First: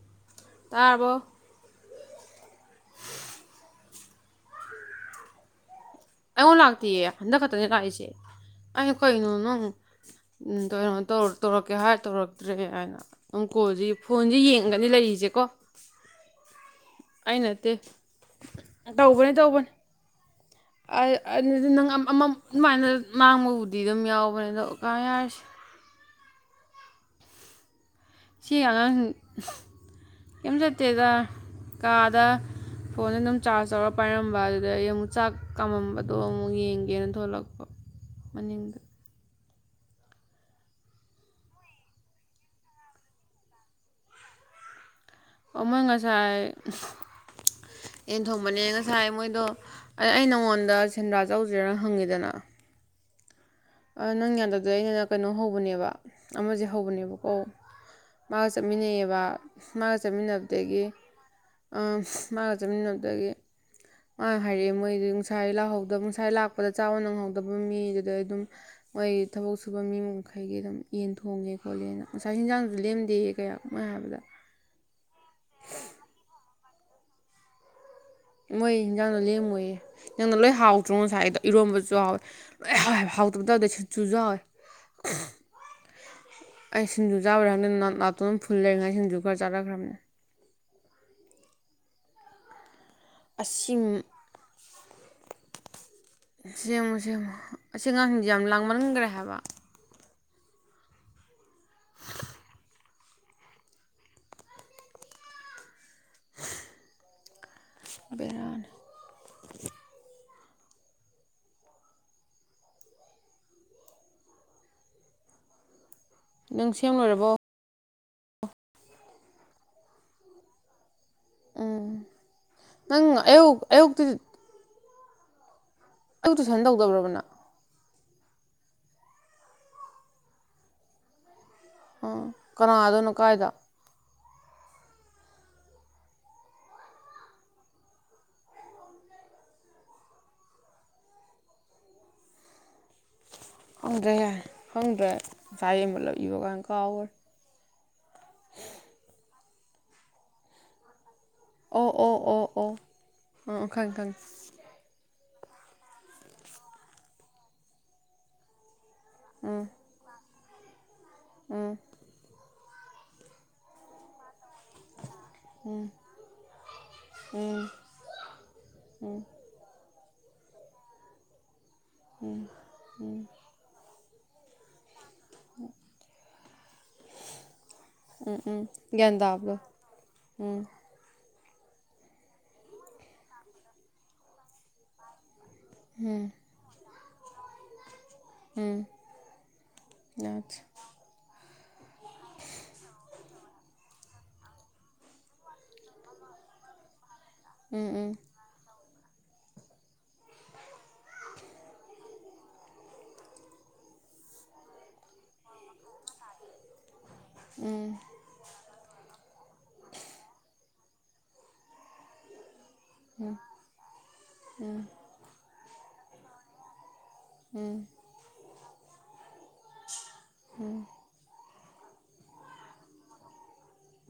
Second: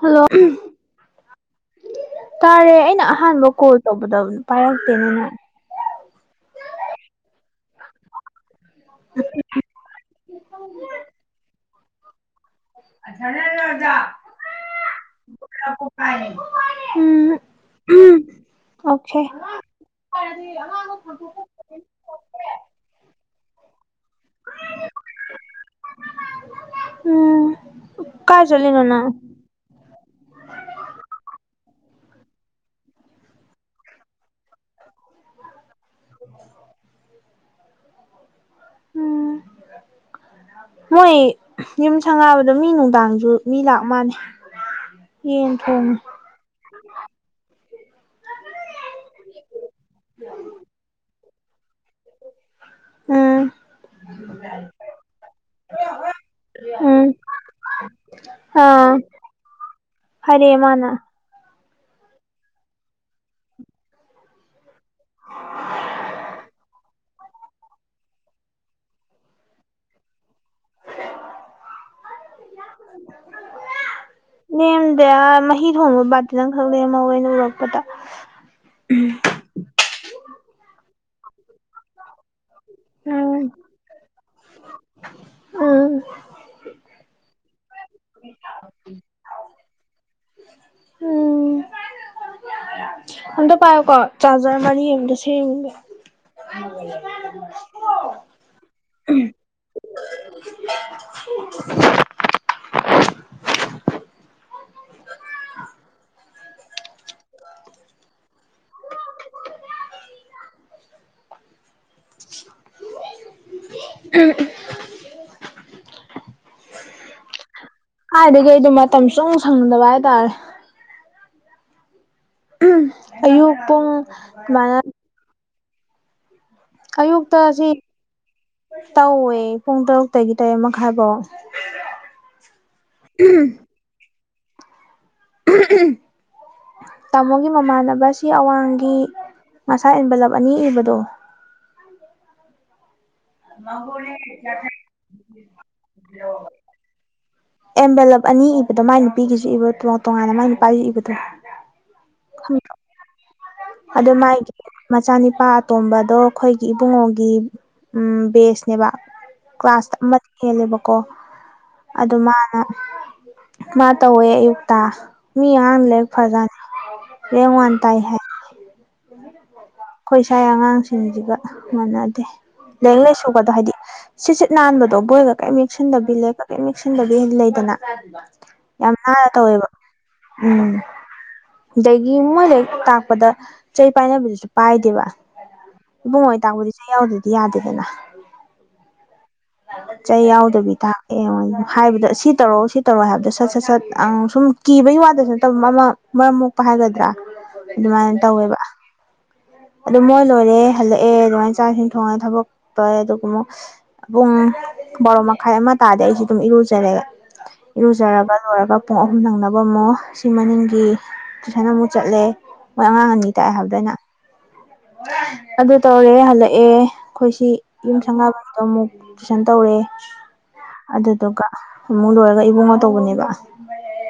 Hello ꯇꯥꯔꯕꯣ ꯇꯥꯔꯦ ꯑꯩꯅ ꯑꯍꯥꯟꯕ ꯀꯣꯜ ꯇꯧꯕꯗ ꯄꯥꯏꯔꯛꯇꯦꯅꯦ ꯅꯪ ꯑꯩꯉꯣꯟ ꯂꯥꯛꯇꯤꯌꯦ ꯍꯟꯗꯛ ꯈꯛꯇꯅꯦ ꯂꯥꯛꯏꯁꯦ ꯑꯩꯅ ꯀꯩꯅꯣ ꯅꯪ ꯎꯝ ꯀꯩꯅꯣ ꯇꯧ ꯇꯧꯔꯛꯀꯦ ꯍꯥꯏ ꯇꯧꯔꯛꯇ꯭ꯔꯦ ꯍꯥꯏꯅ ꯑꯪ ꯀꯣꯜꯖꯤ ꯐꯣꯟ ꯏ ꯌꯦꯡꯒꯅꯤ ꯂꯩꯏꯖ‌ꯦꯀꯣ [unintelligible] ꯎꯝ ꯑꯩ ꯅꯠꯇꯦ ꯑꯣꯀꯦ ꯇꯧꯕꯅꯤ ꯇꯧꯕꯟ [unintelligible] ꯑꯥꯏ ꯑꯗꯨꯗꯤ ꯅꯪ ꯑꯝ ꯑꯃꯝ ꯑꯗꯨꯃꯥꯏꯅ ꯃꯥꯡꯕꯕꯨꯗꯤ ꯑꯗꯨꯝ ꯌꯥꯎꯕꯅꯦ ꯑꯗꯣ ꯀꯥꯏ ꯌꯥꯔꯁꯦ ꯎꯝ ꯀꯥꯏ ꯁꯤ ꯆꯠꯂꯤꯅꯣ ꯑꯉꯥꯡ ꯅꯪ ꯀꯩꯝ ꯆꯠꯇꯦꯗ ꯀꯥꯗ ꯐꯣꯟ ꯑꯗꯨꯝ ꯆꯥꯔꯖ ꯇꯧꯔ ꯄꯥꯏꯔꯝꯕ ꯑꯗꯨꯗ ꯑꯩ ꯑꯃꯨꯛ ꯆꯥꯛ ꯀꯥꯝꯃꯝꯕꯗꯣ ꯑꯃꯨꯛ ꯌꯦꯡꯒꯦꯅ ꯊꯣꯛꯂꯛꯄ ꯃꯅꯤꯡꯗ ꯎꯝ ꯃꯣꯏ ꯌꯨꯝ ꯁꯪꯒꯕꯗꯣ ꯃꯤ ꯅꯨꯡꯗꯥꯡꯁꯨ ꯃꯤ ꯂꯥꯛ ꯃꯥꯟꯅ‌ꯦ ꯑꯣ ꯃ‌ꯣꯏ ꯉꯁꯥꯏ [unintelligible] ꯌꯦꯟ ꯊꯣꯡꯕꯅꯦ ꯉꯁꯥꯏ ꯃꯣꯏꯗꯣ ꯑ ꯑꯩ ꯅꯪꯉꯣꯟꯗ ꯁꯦꯟꯗ꯭ꯔꯥ ꯆꯧꯁꯤꯔꯥ ꯍꯪꯉꯤꯗꯅ ꯎꯝ ꯑꯥ ꯅꯪ ꯌꯥꯟꯗꯕꯗꯨ ꯑꯩꯅ ꯀꯩꯅꯣ ꯍꯧꯕꯅꯦꯕ ꯑꯃꯖ‌ꯦ ꯎꯝ ꯍꯧꯕꯅꯦꯕꯀꯣ ꯃꯥ ꯑꯥ ꯆꯠꯃꯤꯟꯅꯩꯌ‌ꯦꯕ ꯃꯥꯒ ꯍꯥꯏꯔꯛꯑꯦ ꯆꯠꯃꯤꯟꯅꯕꯗꯒꯤ ꯃꯥꯅ ꯑꯥ ꯃꯥꯒ ꯆꯠꯃꯤꯟꯅꯕꯗꯒꯤ ꯃꯥꯅ ꯍꯥꯏꯔ‌ꯦꯑꯦ ꯃꯣꯏꯗꯨꯏ ꯉꯁꯥꯏ ꯂꯥꯛꯍꯧꯗꯕ ꯉꯁꯥꯏ ꯂꯥꯛꯄꯗ ꯆꯥꯕ ꯅꯪꯍꯧꯗꯕ ꯃꯤꯗꯨꯗꯩ ꯑꯗꯨꯝ ꯃꯣꯏ ꯊꯕꯛ ꯁꯨꯕ ꯃꯤ ꯃꯈꯩꯒꯤ ꯑꯗꯨꯝ ꯌꯦꯟ ꯊꯣꯡꯉꯦ ꯈꯣꯠꯂꯦꯅ ꯉꯁꯥꯏ ꯍꯤꯟꯖꯥꯡꯁꯨ ꯂꯦꯝꯗꯦꯑ‌ꯦ ꯀꯌꯥ ꯃ‌ꯣꯏ ꯍꯥꯏꯕꯗ ꯂ‌ꯦꯝꯗꯦ ꯑ ꯃꯍꯤ ꯊꯣꯡꯕ ꯕꯥꯔꯇꯤꯟ ꯑꯝꯈꯛ ꯂ‌ꯦꯝꯍꯧꯋ‌ꯦ ꯑꯩꯅ ꯎꯔꯛꯄꯗ ꯃꯣꯏ ꯏꯟꯖꯥꯡꯗꯣ ꯂꯦꯝꯃꯣꯏꯌꯦ [unintelligible] ꯒ ꯂꯣꯏ ꯍꯥꯎꯇ꯭ꯔꯣ ꯉꯁꯥꯏ ꯗꯣ ꯏꯔꯣꯟꯝꯕꯁꯨ ꯍꯥꯎꯋꯦ ꯂ‌ꯣꯏ ꯍꯥꯎꯋ‌ꯦ ꯍꯥꯏꯕ ꯎꯝ ꯍꯥꯎꯇꯕ ꯇꯧꯗ‌ꯦ ꯆꯤꯠꯆꯨꯁꯨ ꯍꯥꯎꯋ‌ꯦ ꯎꯝ ꯑꯩ ꯁꯤꯡꯖꯨ ꯆꯥꯕꯩꯔ ꯈꯪꯗ‌ꯦ ꯅ ꯅꯥꯇꯣꯟ ꯐꯨꯜ ꯂꯩꯔꯤꯉꯩ ꯁꯤꯡꯖꯨ ꯈꯔ ꯆꯥꯔꯛꯈ꯭ꯔꯕꯅꯦ ꯎꯝ ꯑꯝꯇ ꯑꯁꯤ ꯄꯥꯏꯌꯨꯀꯣ ꯆꯥꯖꯔ ꯃꯔꯤ ꯑꯝꯇ ꯁ‌ꯦꯝꯒ‌ꯦ ꯁꯦꯝꯃ‌ꯣ ꯁꯦꯃ‌ꯣ ꯑꯁꯤ ꯑꯉꯥꯡꯁꯤꯡꯁꯦ ꯌꯥꯝ ꯂꯥꯡꯃꯟꯈ꯭ꯔꯦ ꯍꯥꯏꯕ [unintelligible] [unintelligible] [unintelligible] ꯑ ꯕ‌ꯦꯔꯥꯅ‌ꯦ [unintelligible] [unintelligible] ꯅꯪ ꯁꯦꯝꯂꯨꯔꯕꯣ ꯍꯥꯏꯗꯒꯤ ꯑꯩ ꯗꯤ ꯃꯇꯝ ꯁꯨꯡ ꯁꯪꯗꯕ ꯍꯥꯏꯇꯥꯔꯦ ꯎꯝ ꯅꯪ ꯑꯌꯨ ꯑꯌꯨꯛꯇꯤ ꯃꯔꯥ ꯇꯨ ꯇꯨꯁꯟ ꯇꯧꯗꯧ ꯑꯌꯨꯛꯇ ꯁꯤ ꯇꯧꯋꯦ ꯄꯨꯡ ꯇꯔꯨꯛꯇꯒꯤ ꯇꯔꯦꯠ ꯃꯈꯥꯏꯐꯥꯎ ꯎꯝ ꯀꯅꯥꯗꯣꯏꯅꯣ ꯀꯥꯏꯗ [unintelligible] ꯇꯥꯃꯣꯒꯤ ꯃꯃꯥꯟꯅꯕ ꯑꯁꯤ ꯑꯋꯥꯡꯒꯤ ꯃꯁꯥ ꯏꯟꯕꯂꯕ ꯑꯅꯤ ꯏꯕꯗꯣ ꯈꯪꯗ꯭ꯔꯦ ꯌꯥꯏꯦ ꯍꯪꯗ꯭ꯔꯦ ꯉꯁꯥꯏ ꯑꯦꯟꯕꯂꯞ ꯏꯕ ꯀꯥꯏꯅ ꯀꯥꯎꯒꯔꯦ ꯑꯦꯝꯕꯦꯂꯞ ꯑꯅꯤ ꯏꯕꯗꯣ ꯃꯥꯏ ꯅꯨꯄꯤꯒꯤꯁꯨ ꯏꯕꯣ ꯇꯣꯉꯥꯟ ꯇꯣꯉꯥꯟꯅ ꯃꯥꯏ ꯅꯨꯄꯥꯁꯨ ꯏꯕꯗꯣ ꯑꯣ ꯑꯣ ꯑꯣ ꯑꯣ ꯑꯥ ꯈꯪꯉꯦ ꯑꯗꯨ ꯈꯪꯉꯦ ꯃꯥꯥꯏ ꯃꯆꯥꯅꯤꯄꯥ ꯑꯇꯣꯝꯕꯗꯣ ꯑꯩꯈꯣꯏꯒꯤ ꯏꯕꯨꯡꯉꯣꯒꯤ ꯎꯝ ꯕꯦꯁ ꯅꯦꯕ ꯀ꯭ꯂꯥꯁ ꯑꯃ ꯍꯦꯜꯂꯦꯕꯀꯣ ꯎꯝ ꯑꯗꯨ ꯃꯥꯅ ꯃꯥ ꯇꯧꯋꯦ ꯑꯌꯨꯛꯇ ꯃꯤ ꯑꯉꯥꯡ ꯂꯩꯛ ꯐꯖꯅꯤ ꯂꯦꯡ ꯋꯥꯟ ꯇꯥꯏ ꯍꯥꯏ ꯎꯝ ꯑꯩꯈꯣꯏ ꯏꯁꯥꯒꯤ ꯑꯉꯥꯡꯁꯤꯡꯁꯤꯒ ꯃꯥꯟꯅꯗꯦ ꯂꯥꯏꯔꯤꯛ ꯂꯥꯏꯁꯨꯒꯗꯣ ꯍꯥꯏꯗꯤ ꯁꯤꯠ ꯁꯤꯠ ꯅꯥꯟꯕꯗꯣ ꯕꯣꯏꯒ ꯀꯔꯤ ꯌꯦꯛꯁꯤꯟꯗꯕꯤ ꯂꯦꯞꯄ ꯀꯔꯤ ꯌꯦꯛꯁꯤꯟꯗꯕꯤ ꯂꯩꯗꯅ ꯎꯝ ꯎꯝ ꯌꯥꯝ ꯒ꯭ꯌꯥꯟ ꯅꯥꯟꯅꯥ ꯇꯥꯕꯗꯣ ꯇꯧꯋꯦꯕ ꯎꯝ ꯑꯗꯒꯤ ꯃꯣꯏ ꯍꯦꯛ ꯇꯥꯛꯄꯗ ꯆꯩ ꯄꯥꯏꯕꯤꯗꯨꯁꯨ ꯄꯥꯏꯗꯦꯕ ꯏꯕꯨꯡꯉꯣ ꯇꯥꯛꯕꯗꯤ ꯆꯩ ꯌꯥꯎꯗ꯭ꯔꯗꯤ ꯌꯥꯗꯦꯗꯅ ꯎꯝ ꯆꯩ ꯌꯥꯗ꯭ꯔꯦ ꯌꯥꯎꯗꯕꯤꯗ ꯑꯦ ꯍꯥꯏꯕꯗ ꯁꯤ ꯇꯧꯔꯛꯑꯣ ꯁꯤ ꯇꯧꯔꯣ ꯍꯥꯏꯕꯗ ꯁꯠ ꯁꯠ ꯁꯠ ꯁꯨꯝ ꯀꯤꯕꯒꯤ ꯋꯥꯗꯁꯨ ꯅꯠꯇꯕ ꯃꯃꯥ ꯃꯔꯝ ꯃꯣꯛꯄ ꯍꯥꯏꯒꯗ꯭ꯔꯥ ꯎꯝ ꯎꯝ ꯑꯗꯨꯃꯥꯏꯅ ꯇꯧꯋꯦꯕ ꯑꯗꯨ ꯃꯣꯏ ꯂꯣꯏꯔꯦ ꯍꯜꯂꯛꯑꯦ ꯑꯗꯨꯃꯥꯏꯅ ꯆꯥꯛ ꯏꯁꯤꯡ ꯊꯣꯡꯉꯦ ꯊꯕꯛ ꯇꯧꯌꯦ ꯑꯗꯨꯒ ꯑꯃꯨꯛ ꯄꯨꯡ ꯕꯥꯔꯣ ꯃꯈꯥꯏ ꯑꯃ ꯇꯥꯗ ꯑꯩꯁꯤ ꯑꯗꯨꯝ ꯏꯔꯨꯖꯔꯛꯑꯦ ꯏꯔꯨꯖꯔꯒ ꯂꯣꯏꯔꯒ ꯄꯨꯡ ꯑꯍꯨꯝ ꯅꯪꯅꯕ ꯑꯃꯨꯛ ꯁꯤ ꯃꯅꯤꯡꯒꯤ ꯇꯨꯏꯁꯟ ꯑꯃꯨꯛ ꯆꯠꯂꯦ ꯃꯣꯏ ꯑꯉꯥꯡ ꯑꯅꯤ ꯇꯥꯛꯑꯦ ꯍꯥꯏꯕꯗꯅ ꯑꯩꯅꯥ ꯎꯝ ꯑꯗꯨ ꯇꯧꯔꯦ ꯍꯜꯂꯛꯑꯦ ꯑꯩꯈꯣꯏꯁꯤ ꯌꯨꯝ ꯁꯪꯒꯥꯕꯗꯣ ꯑꯃꯨꯛ ꯇꯨꯏꯁꯟ ꯇꯧꯔꯑꯦ ꯑꯗꯨꯗꯨꯒ ꯑꯃꯨꯛ ꯂꯣꯏꯔꯒ ꯏꯕꯨꯡꯉꯣ ꯇꯧꯕꯅꯦꯕ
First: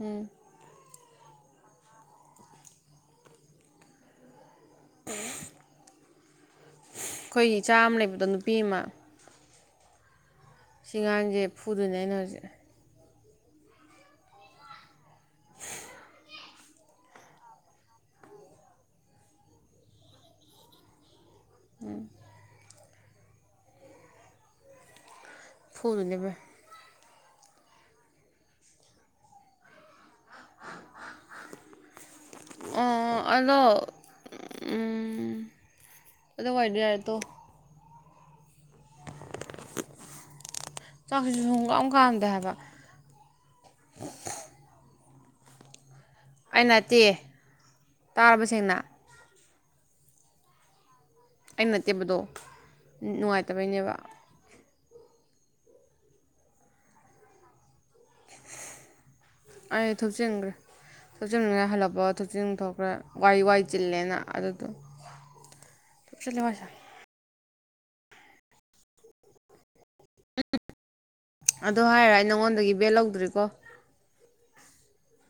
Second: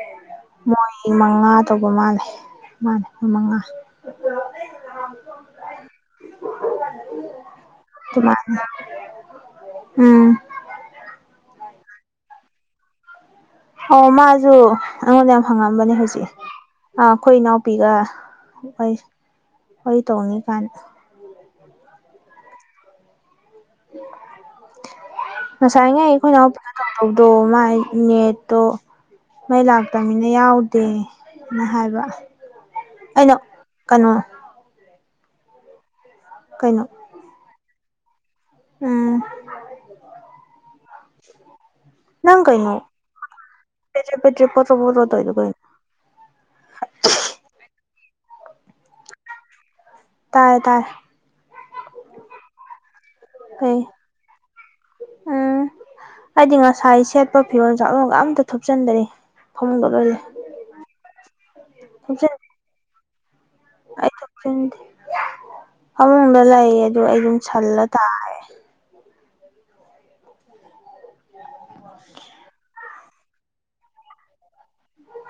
ꯎꯝ ꯃꯣꯏ ꯃꯉꯥ ꯇꯧꯕ ꯃꯥꯜꯂꯦ ꯃꯥꯂ ꯃꯣꯏ ꯃꯉꯥ ꯑꯩꯈꯣꯏꯒꯤ ꯏꯆꯥ ꯑꯃ ꯂꯩꯕꯗꯣ ꯅꯨꯄꯤ ꯑꯗꯨꯃꯥꯏꯅ ꯑꯃ ꯎꯝ ꯁꯤꯒꯥꯡꯁꯦ ꯐꯨꯗꯣꯏꯅꯦ ꯑꯩꯅ ꯍꯧꯖꯤꯛ ꯑꯣ ꯃꯥꯁꯨ ꯑꯩꯉꯣꯟꯗ ꯌꯥꯝ ꯍꯪꯉꯝꯕꯅꯦ ꯍꯧꯖꯤꯛ ꯑ ꯑꯩꯈꯣꯏ ꯏꯅꯥꯎꯄꯤꯒ ꯍꯣꯏ ꯍꯣꯏ ꯇꯣꯡꯅꯤ ꯀꯥꯏꯟ ꯉꯁꯥꯏ ꯉ ꯐꯨꯗꯣꯏꯅꯦ ꯚꯥꯏ ꯑꯩꯈꯣꯏꯅꯄ ꯇꯧꯗꯧꯗꯣ ꯃꯥꯥꯏ ꯅꯦꯠꯇꯣ ꯃꯩ ꯂꯥꯛꯇꯕꯃꯤꯅ ꯌꯥꯎꯗꯦꯅ ꯍꯥꯏꯕ ꯑꯣ ꯑꯩꯅ ꯑꯗꯣ ꯀꯩꯅꯣ ꯎꯝ ꯑꯗꯨꯋꯥꯏꯗꯤ ꯀꯩꯅꯣ ꯑꯗꯨ ꯎꯝ ꯆꯥꯛꯁꯤ [unintelligible] ꯅꯪ ꯀꯩꯅꯣ ꯄꯦꯇꯦ ꯄꯦꯇꯔꯦ ꯄꯣꯠꯇꯣ ꯄꯣꯠꯗꯣ ꯇꯩꯏꯗꯣ ꯀꯩꯅꯣ ꯑꯩ ꯅꯠꯇꯦ ꯇꯥꯔꯕ ꯁꯦꯡꯅ ꯇꯥꯔꯦ ꯇꯥꯔꯦ ꯑꯩꯅ ꯅꯠꯇꯦꯕ ꯑꯗꯣ ꯀꯩ ꯅꯨꯡꯉꯥꯏꯇꯕꯩꯅꯦꯕ ꯎꯝ ꯑꯩꯗꯤ ꯉꯁꯥꯏ ꯁꯦꯠꯄ ꯐꯤꯔꯣꯟ ꯆꯥꯛꯂꯣꯟꯒ ꯑꯝꯇ ꯊꯨꯞꯆꯟꯗ꯭ꯔꯤ ꯑꯩ ꯊꯨꯞꯆꯤꯟꯒ꯭ꯔꯦ ꯊꯨꯞꯆꯤꯟꯉꯥꯏ ꯍꯜꯂꯛꯄ ꯊꯨꯞꯆꯟꯗꯦ ꯊꯨꯞꯆꯤꯟ ꯊꯣꯛꯈ꯭ꯔꯦ ꯋꯥꯏ ꯋꯥꯏ ꯑꯩ ꯆꯤꯜꯂꯦꯅ ꯑꯗꯨꯗꫭ ꯊꯨꯞꯆꯟꯗꯦ ꯐꯃꯨꯡꯗ [unintelligible] ꯂꯩ ꯑꯩ ꯑꯗꯨ ꯑꯗꯨꯝ ꯁꯜꯂ ꯇꯥꯔꯅꯤ ꯎꯝ ꯑꯗꯨ ꯍꯥꯏꯔ ꯑꯩ ꯅꯉꯣꯟꯗꯒꯤ ꯕꯦꯛ ꯂꯧꯗ꯭ꯔꯤꯀꯣ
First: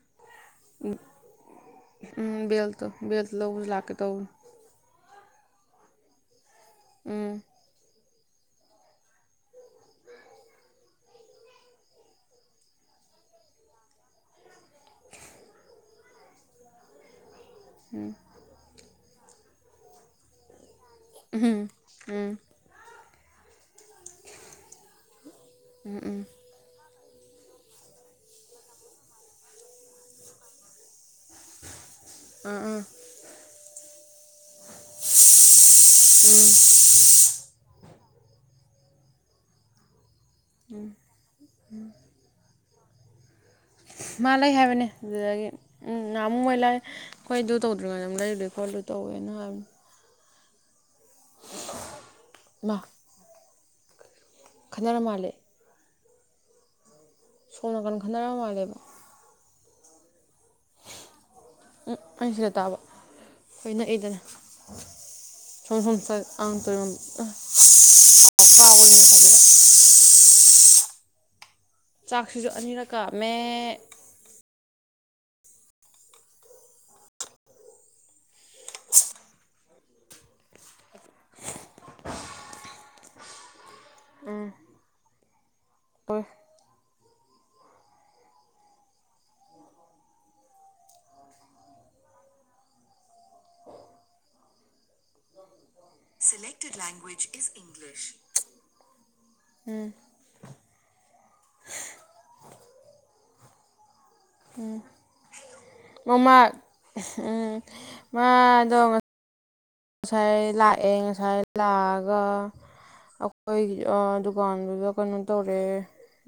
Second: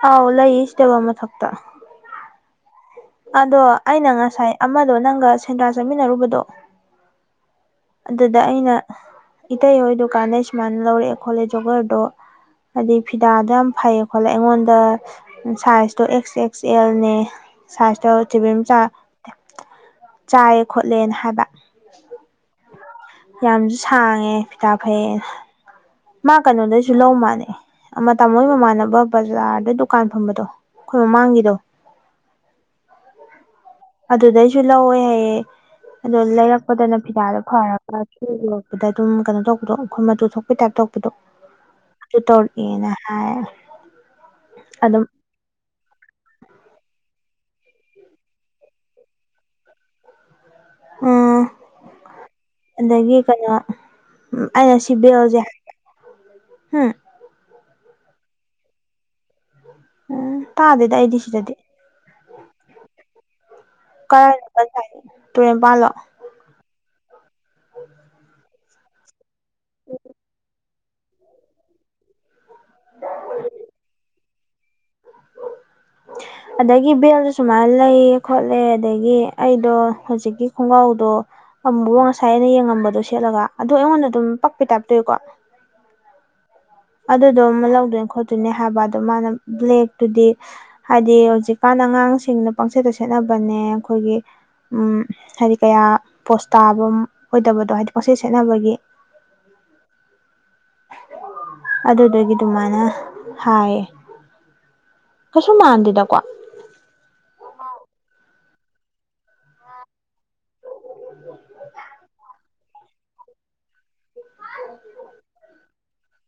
ꯑꯥꯎ ꯂꯩꯌꯦ ꯁꯤ ꯇꯦꯕꯜ ꯃꯊꯛꯇ ꯎꯝ ꯕꯦꯜꯇꯣ ꯕꯦꯜꯇꯣ ꯂꯧꯕ ꯑꯗꯣ ꯂꯥꯛꯀꯦ ꯑꯩꯅ ꯇꯧꯕꯅꯦ ꯉꯁꯥꯏ ꯑꯃꯗꯣ ꯅꯪꯒ ꯁꯦꯟꯗ꯭ꯔꯥ ꯆꯠꯃꯤꯟꯅꯔꯨꯕꯗꯣ ꯎꯝ ꯑꯗꯨꯗ ꯑꯩꯅ ꯏꯇꯩꯍꯣꯏ ꯗꯨꯀꯥꯟꯗꯩ ꯁꯨꯃꯥꯏꯅ ꯂꯧꯔꯛꯑꯦ ꯈꯣꯠꯂꯦ ꯖꯣꯒꯔꯗꯣ ꯍꯥꯏꯗꯤ ꯐꯤꯗꯥꯗꯣ ꯌꯥꯝ ꯐꯩꯌꯦ ꯈꯣꯠꯂꯦ ꯑꯩꯉꯣꯟꯗ ꯁꯥꯏꯖꯇꯣ ꯑꯦꯛꯁ ꯑꯦꯛꯁ ꯑꯦꯜꯅꯦ ꯁꯥꯏꯁꯇꯧ ꯆꯦꯚꯦꯝ ꯆꯥ ꯆꯥꯏꯌꯦ ꯈꯣꯠꯂꯦꯅ ꯍꯥꯏꯕ ꯎꯍꯝ ꯎꯝ ꯌꯥꯝꯁꯨ ꯁꯥꯡꯉꯦ ꯐꯤꯗ ꯐꯩꯌꯦꯅ ꯎꯝ ꯎꯝ ꯃꯥ ꯀꯩꯅꯣꯗꯩꯁꯨ ꯂꯧ ꯃꯥꯥꯟꯅꯦ ꯑꯃ ꯇꯥꯃꯣ ꯍꯣꯏ ꯃꯃꯥꯟꯅꯕ ꯕꯖꯥꯔꯗ ꯗꯨꯀꯥꯟ ꯐꯝꯕꯗꯣ ꯑꯩꯈꯣꯏ ꯃꯃꯥꯡꯒꯤꯗꯣ ꯑꯝ ꯎꯝ ꯑꯗꯨꯗꯩꯁꯨ ꯂꯧꯋꯦ ꯍꯥꯏꯌꯦ ꯑꯗꯣ ꯂꯩꯔꯛꯄꯗꯅ ꯐꯤꯗꯥꯗꯣ ꯐꯔꯒ ꯁꯨ ꯔꯛꯄꯗ ꯑꯗꯨꯝ ꯀꯩꯅꯣ ꯇꯧꯕꯗꯣ ꯑꯩꯈꯣꯏ ꯃꯇꯨ ꯊꯣꯛꯄꯩ ꯇꯥꯏꯞ ꯇꯩꯔꯛꯄꯗꯣ ꯑꯗꯨ ꯇꯧꯔꯛꯑꯦꯅ ꯍꯥꯏ ꯃꯥ ꯂꯩ ꯍꯥꯏꯕꯅꯦ ꯑꯗꯨꯝ ꯑꯗꯨꯗꯒꯤ ꯎꯝ ꯅꯍꯥꯟꯃꯨꯛ ꯃꯣꯏ ꯂꯩ ꯑꯩꯈꯣꯏ ꯑꯗꯨ ꯇꯧꯗ꯭ꯔꯤꯉꯩꯗ ꯂꯩꯔꯨꯏ ꯈꯣꯠꯂꯦ ꯇꯧꯋꯦꯅ ꯍꯥꯏꯕꯅꯤ ꯎꯝ ꯃꯥ ꯑꯗꯒꯤ ꯀꯩꯅꯣ ꯑꯩꯅ ꯁꯤ ꯈꯠꯅꯔ ꯃꯥꯜꯂꯦ ꯕꯦꯜꯁꯦ ꯍꯝ ꯁꯣꯝ ꯅꯥꯀꯟ ꯈꯟꯅꯔꯝ ꯃꯒꯦꯕ ꯎꯝ ꯇꯥꯗꯦꯗ ꯑꯩꯗꯤ ꯁꯤꯗꯗꯤ ꯎꯝ ꯑꯩ ꯁꯤꯗ ꯇꯥꯕ ꯑꯩꯈꯣꯏ ꯅꯛꯏꯗꯅ ꯀꯔꯥꯏꯅꯣ ꯇꯨꯔꯦꯟꯄꯥꯜꯂꯣ [unintelligible] [unintelligible] ꯐꯖꯅ [inaudible] ꯆꯥꯛꯁꯤꯁꯨ ꯑꯅꯤꯔꯛ ꯀꯥꯝꯃꯦ [inaudible] ꯑꯗꯒꯤ ꯕꯦꯜꯗꯣ ꯁꯨꯃꯥꯏꯅ ꯂꯩ ꯈꯣꯠꯂꯦ ꯑꯗꯒꯤ ꯑꯩꯗꯣ ꯍꯧꯖꯤꯛꯀꯤ ꯈꯣꯡꯒ꯭ꯔꯥꯎꯗꯣ ꯑꯃꯨꯕ ꯉꯁꯥꯏ ꯑꯩꯅ ꯌꯦꯡꯉꯝꯕꯗꯣ ꯁꯦꯠꯂꯒ ꯑꯗꯨ ꯑꯩꯉꯣꯟꯗ ꯑꯗꯨꯝ ꯄꯛꯄ ꯇꯥꯏꯞꯇ ꯇꯧꯏꯀꯣ ꯑꯗꯨꯗꯣ ꯑꯃ ꯂꯧꯗꯣꯏꯅꯦ ꯈꯣꯠꯇꯣꯏꯅꯦ ꯍꯥꯏꯕ ꯑꯗꯣ ꯃꯥꯅ ꯕ꯭ꯂꯦꯛꯇꯨꯗꯤ ꯍꯥꯏꯗꯤ ꯍꯧꯖꯤꯛꯀꯥꯟ ꯑꯉꯥꯡꯁꯤꯡꯅ ꯄꯪꯆꯦꯠꯇ ꯁꯦꯠꯅꯕꯅꯦ ꯑꯩꯈꯣꯏꯒꯤ ꯎꯝ ꯍꯥꯏꯗꯤ ꯀꯌꯥ ꯄꯣꯁ ꯇꯥꯕ ꯑꯣꯏꯗꯕꯗꯣ ꯍꯥꯏꯗꯤ ꯄꯪꯁꯦꯠ ꯁꯦꯠꯅꯕꯒꯤ ꯎꯝ ꯑꯗꯨꯗꯒꯤ ꯑꯗꯨꯃꯥꯏꯅ ꯍꯥꯏꯌꯦ ꯎꯝ ꯀꯩꯁꯨ ꯃꯥꯟꯗꯦꯗꯀꯣ ꯃꯃꯥ ꯎꯝ ꯃꯥꯗꯣ ꯉꯁꯥꯏ ꯂꯥꯛꯑꯦ ꯉꯁꯥꯏ ꯂꯥꯛꯑꯒ ꯑꯛ ꯑꯩꯒꯤ ꯑꯥ ꯗꯨꯀꯥꯟꯗꯨꯗ ꯀꯩꯅꯣ ꯇꯧꯔꯦ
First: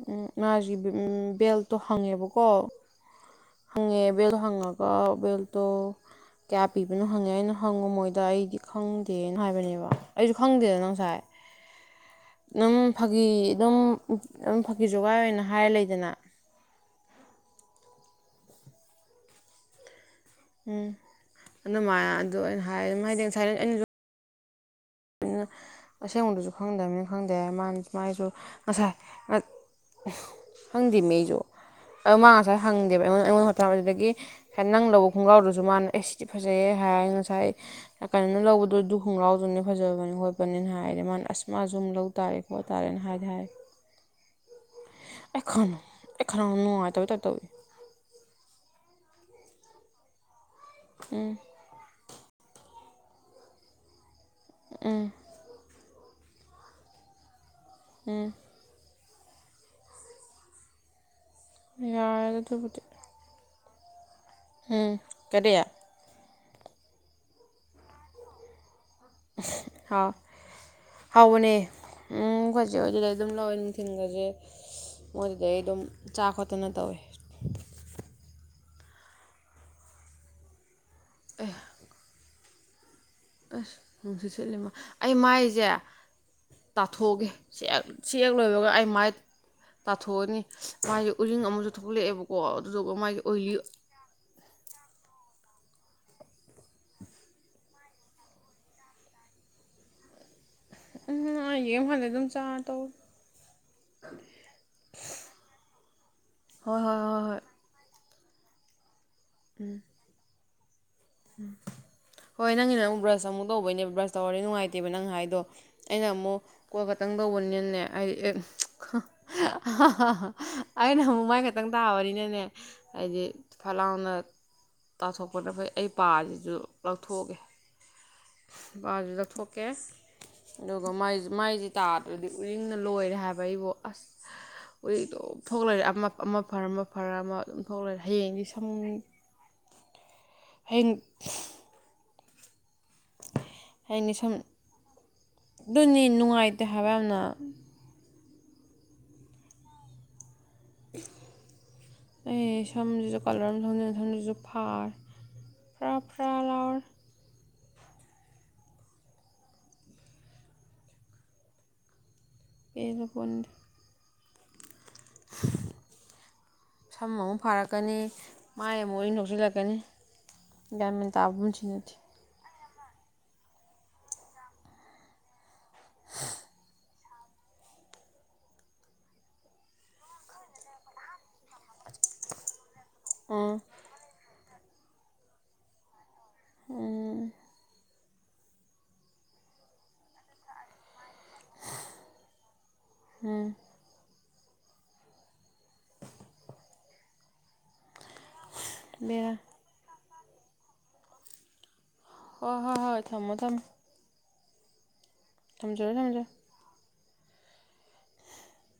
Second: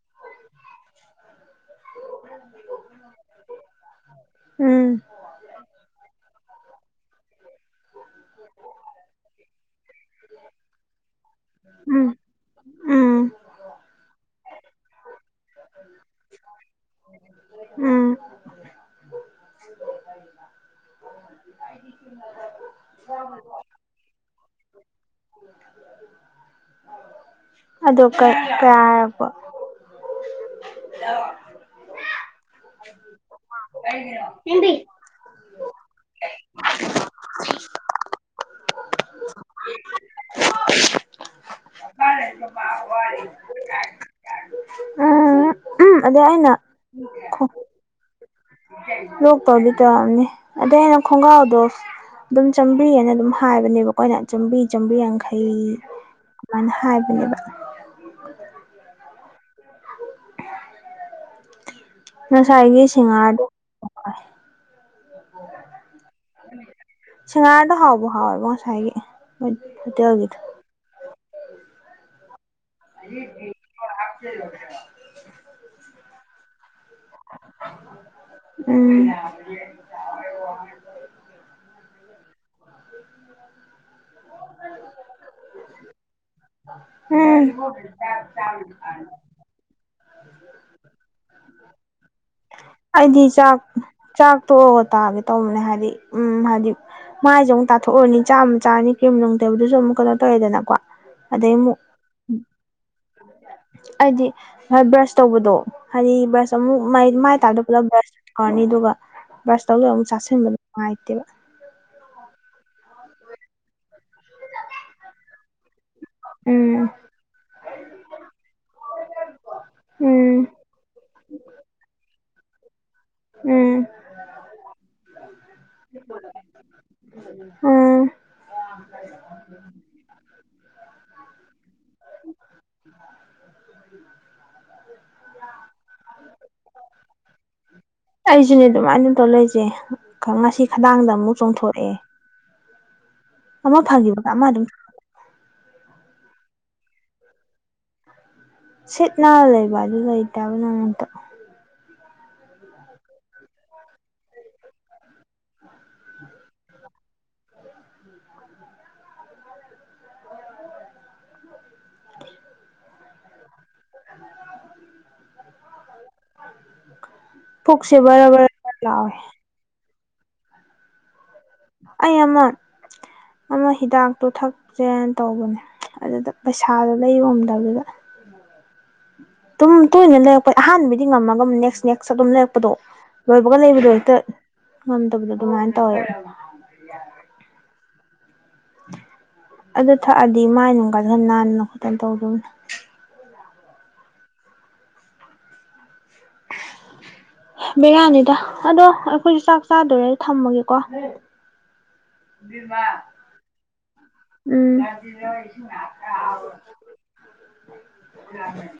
ꯎꯝ ꯃꯁꯤ ꯕꯦꯜꯠꯇꯣ ꯍꯪꯉꯦꯕꯀꯣ ꯍꯪꯉꯦ ꯕꯦꯜꯗꯣ ꯍꯪꯉꯒ ꯎꯝ ꯕꯦꯜꯇꯣ ꯀꯌꯥ ꯄꯤꯕꯅꯣ ꯍꯪꯉꯦ ꯑꯩꯅ ꯍꯪꯉꯨ ꯃꯣꯏꯗ ꯑꯩ ꯏ ꯈꯪꯗꯦꯅ ꯍꯥꯏꯕꯅꯦꯕ ꯑꯩꯁꯨ ꯈꯪꯗꯦꯗ ꯉꯁꯥꯏ ꯎꯝ ꯅꯪ ꯐꯥꯒꯤ ꯎꯝ ꯑꯗꯨꯝ ꯑꯗꯨꯝ ꯐꯥꯒꯤ ꯖꯨꯒꯥꯏ ꯑꯣꯏꯅ ꯍꯥꯏꯔ ꯂꯩꯗꯅ ꯎꯝ ꯎꯝ ꯑꯗꯨꯃꯥꯏꯅ ꯑꯗꯨ ꯑꯩꯅ ꯍꯥꯏ ꯃꯗꯤ ꯉꯥꯁꯥꯏ [unintelligible] ꯗꯨꯅ ꯑꯁꯦꯡꯕꯗꯨꯁꯨ ꯈꯪꯗꯕꯅꯤꯅ ꯈꯪꯗꯦ ꯍꯥꯏ ꯃꯅꯥ ꯑꯗꯣ ꯃꯥꯏꯁꯨ ꯀꯩ ꯀꯌꯥ ꯉꯁꯥꯏ ꯍꯥꯏꯔꯛꯄ ꯍꯪꯗꯦ ꯃꯤ ꯑꯩꯁꯨ ꯑꯃꯥ ꯉꯁꯥꯏ ꯍꯪꯗꯦꯕ ꯑꯩꯉꯣꯟꯗ ꯑꯩꯉꯣꯟꯗ [unintelligible] ꯗꯥꯒꯤ ꯍꯥꯏ ꯅꯪ ꯂꯧꯕ ꯈꯣꯡꯒꯥꯎꯗꯨꯁꯨ ꯃꯥꯅ ꯑꯦ ꯁꯤꯗꯤ ꯐꯖꯩꯍꯦ ꯍꯥꯏ ꯉꯁꯥꯏ ꯀꯥꯏꯅ ꯂꯧꯕꯗꯣ ꯑꯗꯨ ꯈꯣꯡꯂꯥꯎꯗꯨꯅꯦ ꯐꯖꯕꯅꯤ ꯈꯣꯠꯄꯅꯤꯅ ꯍꯥꯏꯔꯦ ꯃꯥꯅ ꯑꯁ ꯃꯥꯁꯨ ꯑꯗꯨꯝ ꯂꯧ ꯇꯥꯔꯦ ꯈꯣꯠ ꯇꯥꯔꯦꯅ ꯍꯥꯏꯗꯤ ꯍꯥꯏ ꯑꯩ ꯎꯝ ꯈꯟ ꯎꯝ ꯑꯗꯩ ꯑꯩ ꯑꯩꯅ ꯈꯟꯅꯥꯎ ꯅꯨꯡꯉꯥꯏꯇꯕꯩ ꯇꯏꯞ ꯇꯧꯋꯦ ꯂꯣꯛꯄꯗꯤ ꯑꯗꯩ ꯑꯩꯅ ꯈꯣꯡꯒ꯭ꯔꯥꯎꯗꯣ ꯑꯗꯨꯝ ꯆꯥꯝꯃꯔꯤꯑꯅ ꯑꯗꯨꯝ ꯍꯥꯏꯕꯅꯦꯕ ꯀꯣꯑꯩꯅꯥ ꯆꯥꯝꯔꯤ ꯆꯥꯝꯃꯔꯤ ꯌꯥꯡ ꯈꯩ ꯑꯗꯨꯃꯥꯏꯅ ꯍꯥꯏꯕꯅꯦꯕ ꯎꯝ ꯌꯥꯔꯦꯗ ꯑꯗꯨꯕꯨꯗꯤ ꯉꯁꯥꯏꯒꯤ ꯁꯤꯡꯍꯥꯔꯗꯣ ꯎꯝ ꯀꯔꯤ ꯁꯤꯡꯉꯥꯔꯗꯣ ꯍꯥꯎꯕ ꯍꯥꯎꯋꯦꯕꯣ ꯉꯁꯥꯏꯒꯤ ꯍꯥꯎ ꯍꯣꯇꯦꯜꯒꯤꯗꯣ ꯍꯥꯎꯕꯅꯦ ꯎꯝ ꯑꯩꯈꯣꯏ ꯍꯧꯖꯤꯛ ꯑꯗꯨꯝ ꯂꯧꯋꯦ ꯅꯨꯡꯊꯤꯟꯒꯁꯦ ꯃꯣꯏꯗꯨꯗ ꯑꯩ ꯑꯗꯨꯝ ꯆꯥ ꯈꯣꯠꯇꯅ ꯇꯧꯋꯦ ꯎꯝ ꯑꯦ ꯑꯁ ꯅꯨꯡꯁꯤꯠꯂꯤꯃ ꯑꯩ ꯃꯥꯏꯁ ꯖꯦ ꯇꯥꯊꯣꯛꯑꯒꯦ ꯎꯝ ꯁꯤ ꯍꯦꯛ ꯁꯤ ꯍꯦꯛ ꯂꯣꯏꯕꯒ ꯑꯩ ꯃꯥꯏ ꯇꯥꯊꯣꯛꯑꯅꯤ ꯃꯥꯁꯦ ꯎꯔꯤꯡ ꯑꯃꯁꯨ ꯊꯣꯛꯂꯛꯑꯦꯕꯀꯣ ꯑꯗꯨꯗꯨꯒ ꯃꯥꯥꯏꯁꯦ ꯑꯣꯏꯂꯤ ꯆꯥꯛꯇꯣꯛꯑ ꯇꯥꯒꯦ ꯇꯧꯕꯅꯦ ꯍꯥꯏꯗꯤ ꯎꯝ ꯍꯥꯏꯗꯤ ꯃꯥꯏꯁ ꯑꯃꯨꯛ ꯇꯥꯊꯣꯛꯎꯅꯤ ꯆꯥꯃ ꯆꯔꯅꯤ ꯀꯔꯤꯝ ꯅꯨꯡ ꯇꯕꯗꯨꯁꯨ ꯑꯃꯨꯛ ꯀꯩꯅ ꯇꯧꯋꯦꯗꯅꯀꯣ ꯑꯗꯩ ꯑꯃꯨꯛ ꯌꯦꯡꯀꯥꯟꯗ ꯑꯗꯨꯝ ꯆꯥꯔ ꯇꯧ ꯑꯩꯗꯤ ꯕ꯭ꯔꯁ ꯇꯧꯕꯗꯣ ꯍꯥꯏꯗꯤ ꯕ꯭ꯔꯁ ꯍꯣꯏ ꯑꯃꯨꯛ ꯍꯣꯏ ꯃꯥꯏ ꯍꯣꯏ [unintelligible] ꯕ꯭ꯔꯁ ꯀꯥꯔꯅꯤ ꯑꯗꯨꯒ ꯕ꯭ꯔꯁ ꯇꯧꯗꯒ ꯑꯃꯨꯛ ꯆꯥꯁꯤꯟꯕ ꯅꯨꯡꯉꯥꯏꯇꯦꯕ ꯍꯣꯏ ꯅꯪꯒꯤꯅꯥ ꯑꯃꯨꯛ ꯕ꯭ꯔꯁ ꯑꯃꯨꯛ ꯇꯧꯕꯩꯅꯦꯕ ꯕ꯭ꯔꯁ ꯇꯧꯔꯗꯤ ꯅꯨꯡꯉꯥꯏꯇꯦꯕ ꯅꯪ ꯍꯥꯏꯗꯣ ꯑꯩꯅ ꯃꯨꯛ ꯀꯣ ꯎꯝ ꯈꯛꯇꯪ ꯇꯧꯕꯅꯤꯅꯅꯦ ꯑꯩ ꯑꯦ ꯎꯝ [unintelligible] ꯑꯩꯅ ꯑꯃꯨꯛ ꯃꯥꯏ ꯈꯛꯇꯪ ꯇꯥꯕꯅꯤꯅꯅꯦ ꯍꯥꯏꯗꯤ ꯐꯠ ꯎꯝ ꯂꯥꯎꯅ ꯇꯥꯊꯣꯛꯄꯗ ꯐꯩ ꯑꯩ ꯄꯥꯁꯤꯁꯨ ꯂꯧꯊꯣꯛꯑꯒꯦ ꯎꯝ ꯕꯥꯖꯤ ꯂꯧꯊꯣꯛꯀꯦ ꯑꯗꯨꯒ ꯃꯥꯏ ꯃꯥꯏꯁꯤ ꯇꯥ ꯑꯗꯨꯗꯤ ꯎꯔꯤꯡꯅ ꯂꯣꯏꯔꯦ ꯍꯥꯏꯕ ꯑꯩꯕꯨ ꯑꯁ ꯎꯔꯤꯡ ꯗꯨꯝ ꯊꯣꯛ ꯂꯩꯔꯦ ꯑꯃꯞ ꯑꯃ ꯐꯔ ꯑꯃ ꯐꯔ ꯑꯃ ꯑꯗꯨꯝ ꯊꯣꯛ ꯂꯩꯔꯦ ꯍꯌꯦꯡꯗꯤ ꯑꯩꯁꯨꯅꯦ ꯁꯝ ꯑꯗꯨꯃꯥꯏꯅ ꯇꯧ ꯂꯩꯁꯦ ꯉꯁꯤ ꯍꯌꯦꯡ ꯈꯗꯥꯡꯗ ꯑꯃꯨꯛ ꯆꯣꯡꯊꯣꯛꯑꯦ ꯍꯥꯏꯅꯤ ꯐꯪꯈꯤꯕꯒ ꯁꯨꯝ ꯑꯃ ꯑꯗꯨꯝ ꯑꯗꯨꯅꯤ ꯅꯨꯡꯉꯥꯏꯇꯦ ꯍꯥꯏꯕ ꯌꯥꯝꯅ ꯁꯤꯠ ꯅꯥ ꯂꯩꯕ ꯑꯗꯨ ꯂꯩꯇꯕ ꯑꯝꯇ ꯑꯩ ꯁꯝꯗꯨꯁꯨ ꯀꯂꯔ ꯑꯃ ꯁꯝꯗꯨꯁꯨ ꯐꯥꯔꯦ ꯐ꯭ꯔꯥ ꯐ꯭ꯔꯥ ꯂꯥꯎꯔꯦ ꯄꯦꯜꯂꯄꯣꯠꯅꯤ ꯁꯝ ꯑꯃꯨꯛ ꯐꯥꯔꯛꯀꯅꯤ ꯄꯨꯛꯁꯦ ꯕꯔ ꯕꯔ ꯃꯥꯏ ꯑꯃꯨꯛ ꯂꯥꯎꯋꯦ ꯎꯔꯤꯡ ꯊꯣꯛꯆꯤꯜꯂꯛꯀꯅꯤ ꯒ꯭ꯌꯥꯟ ꯃꯦꯟ ꯇꯥꯕ ꯄꯨꯟꯁꯤ ꯅꯠꯇꯦ ꯑꯩ ꯑꯃ ꯑꯃ ꯍꯤꯗꯥꯛꯇꯣ ꯊꯛꯁꯦꯅ ꯇꯧꯕꯅꯦ ꯑꯗꯨꯗ ꯄꯩꯁꯥꯗꯣ ꯂꯩꯕ ꯉꯝꯗꯕꯗꯨꯗ ꯑꯗꯨꯝ ꯇꯣꯏꯅ ꯂꯩꯔꯛꯄ ꯑꯍꯥꯟꯕꯩꯗꯤ ꯉꯝꯃꯒ ꯅꯦꯛꯁ ꯅꯦꯛꯁ ꯑꯗꯨꯝ ꯂꯩꯔꯛꯄꯗꯣ ꯑꯥ ꯂꯣꯏꯕꯒ ꯂꯩꯕꯗꯣ ꯍꯦꯛꯇ ꯉꯝꯗꯕꯗꯣ ꯑꯗꯨꯃꯥꯏꯅ ꯇꯧꯋꯦ ꯎꯝ ꯑꯗꯨ ꯊꯛꯑꯗꯤ ꯃꯥꯏ ꯅꯨꯡꯒꯁꯨ ꯈꯔ ꯅꯥꯟꯅ ꯈꯣꯠꯇꯅ ꯇꯧꯗꯧꯗꯣ ꯎꯝ꯫ ꯕꯤꯔꯅꯤꯗ ꯑꯗꯣ ꯕꯦꯔꯥ ꯑꯩꯈꯣꯏꯁꯨ ꯆꯥꯛ ꯆꯥꯗꯣꯔꯦ꯫ ꯊꯝꯃꯒꯦꯀꯣ ꯍꯣꯏ ꯍꯣꯏ ꯍꯣꯏ ꯊꯝꯃꯣ ꯊꯝꯃꯣ [unintelligible] ꯎꯝ ꯊꯝꯖꯔꯦ ꯊꯝꯖꯔꯦ [unintelligible]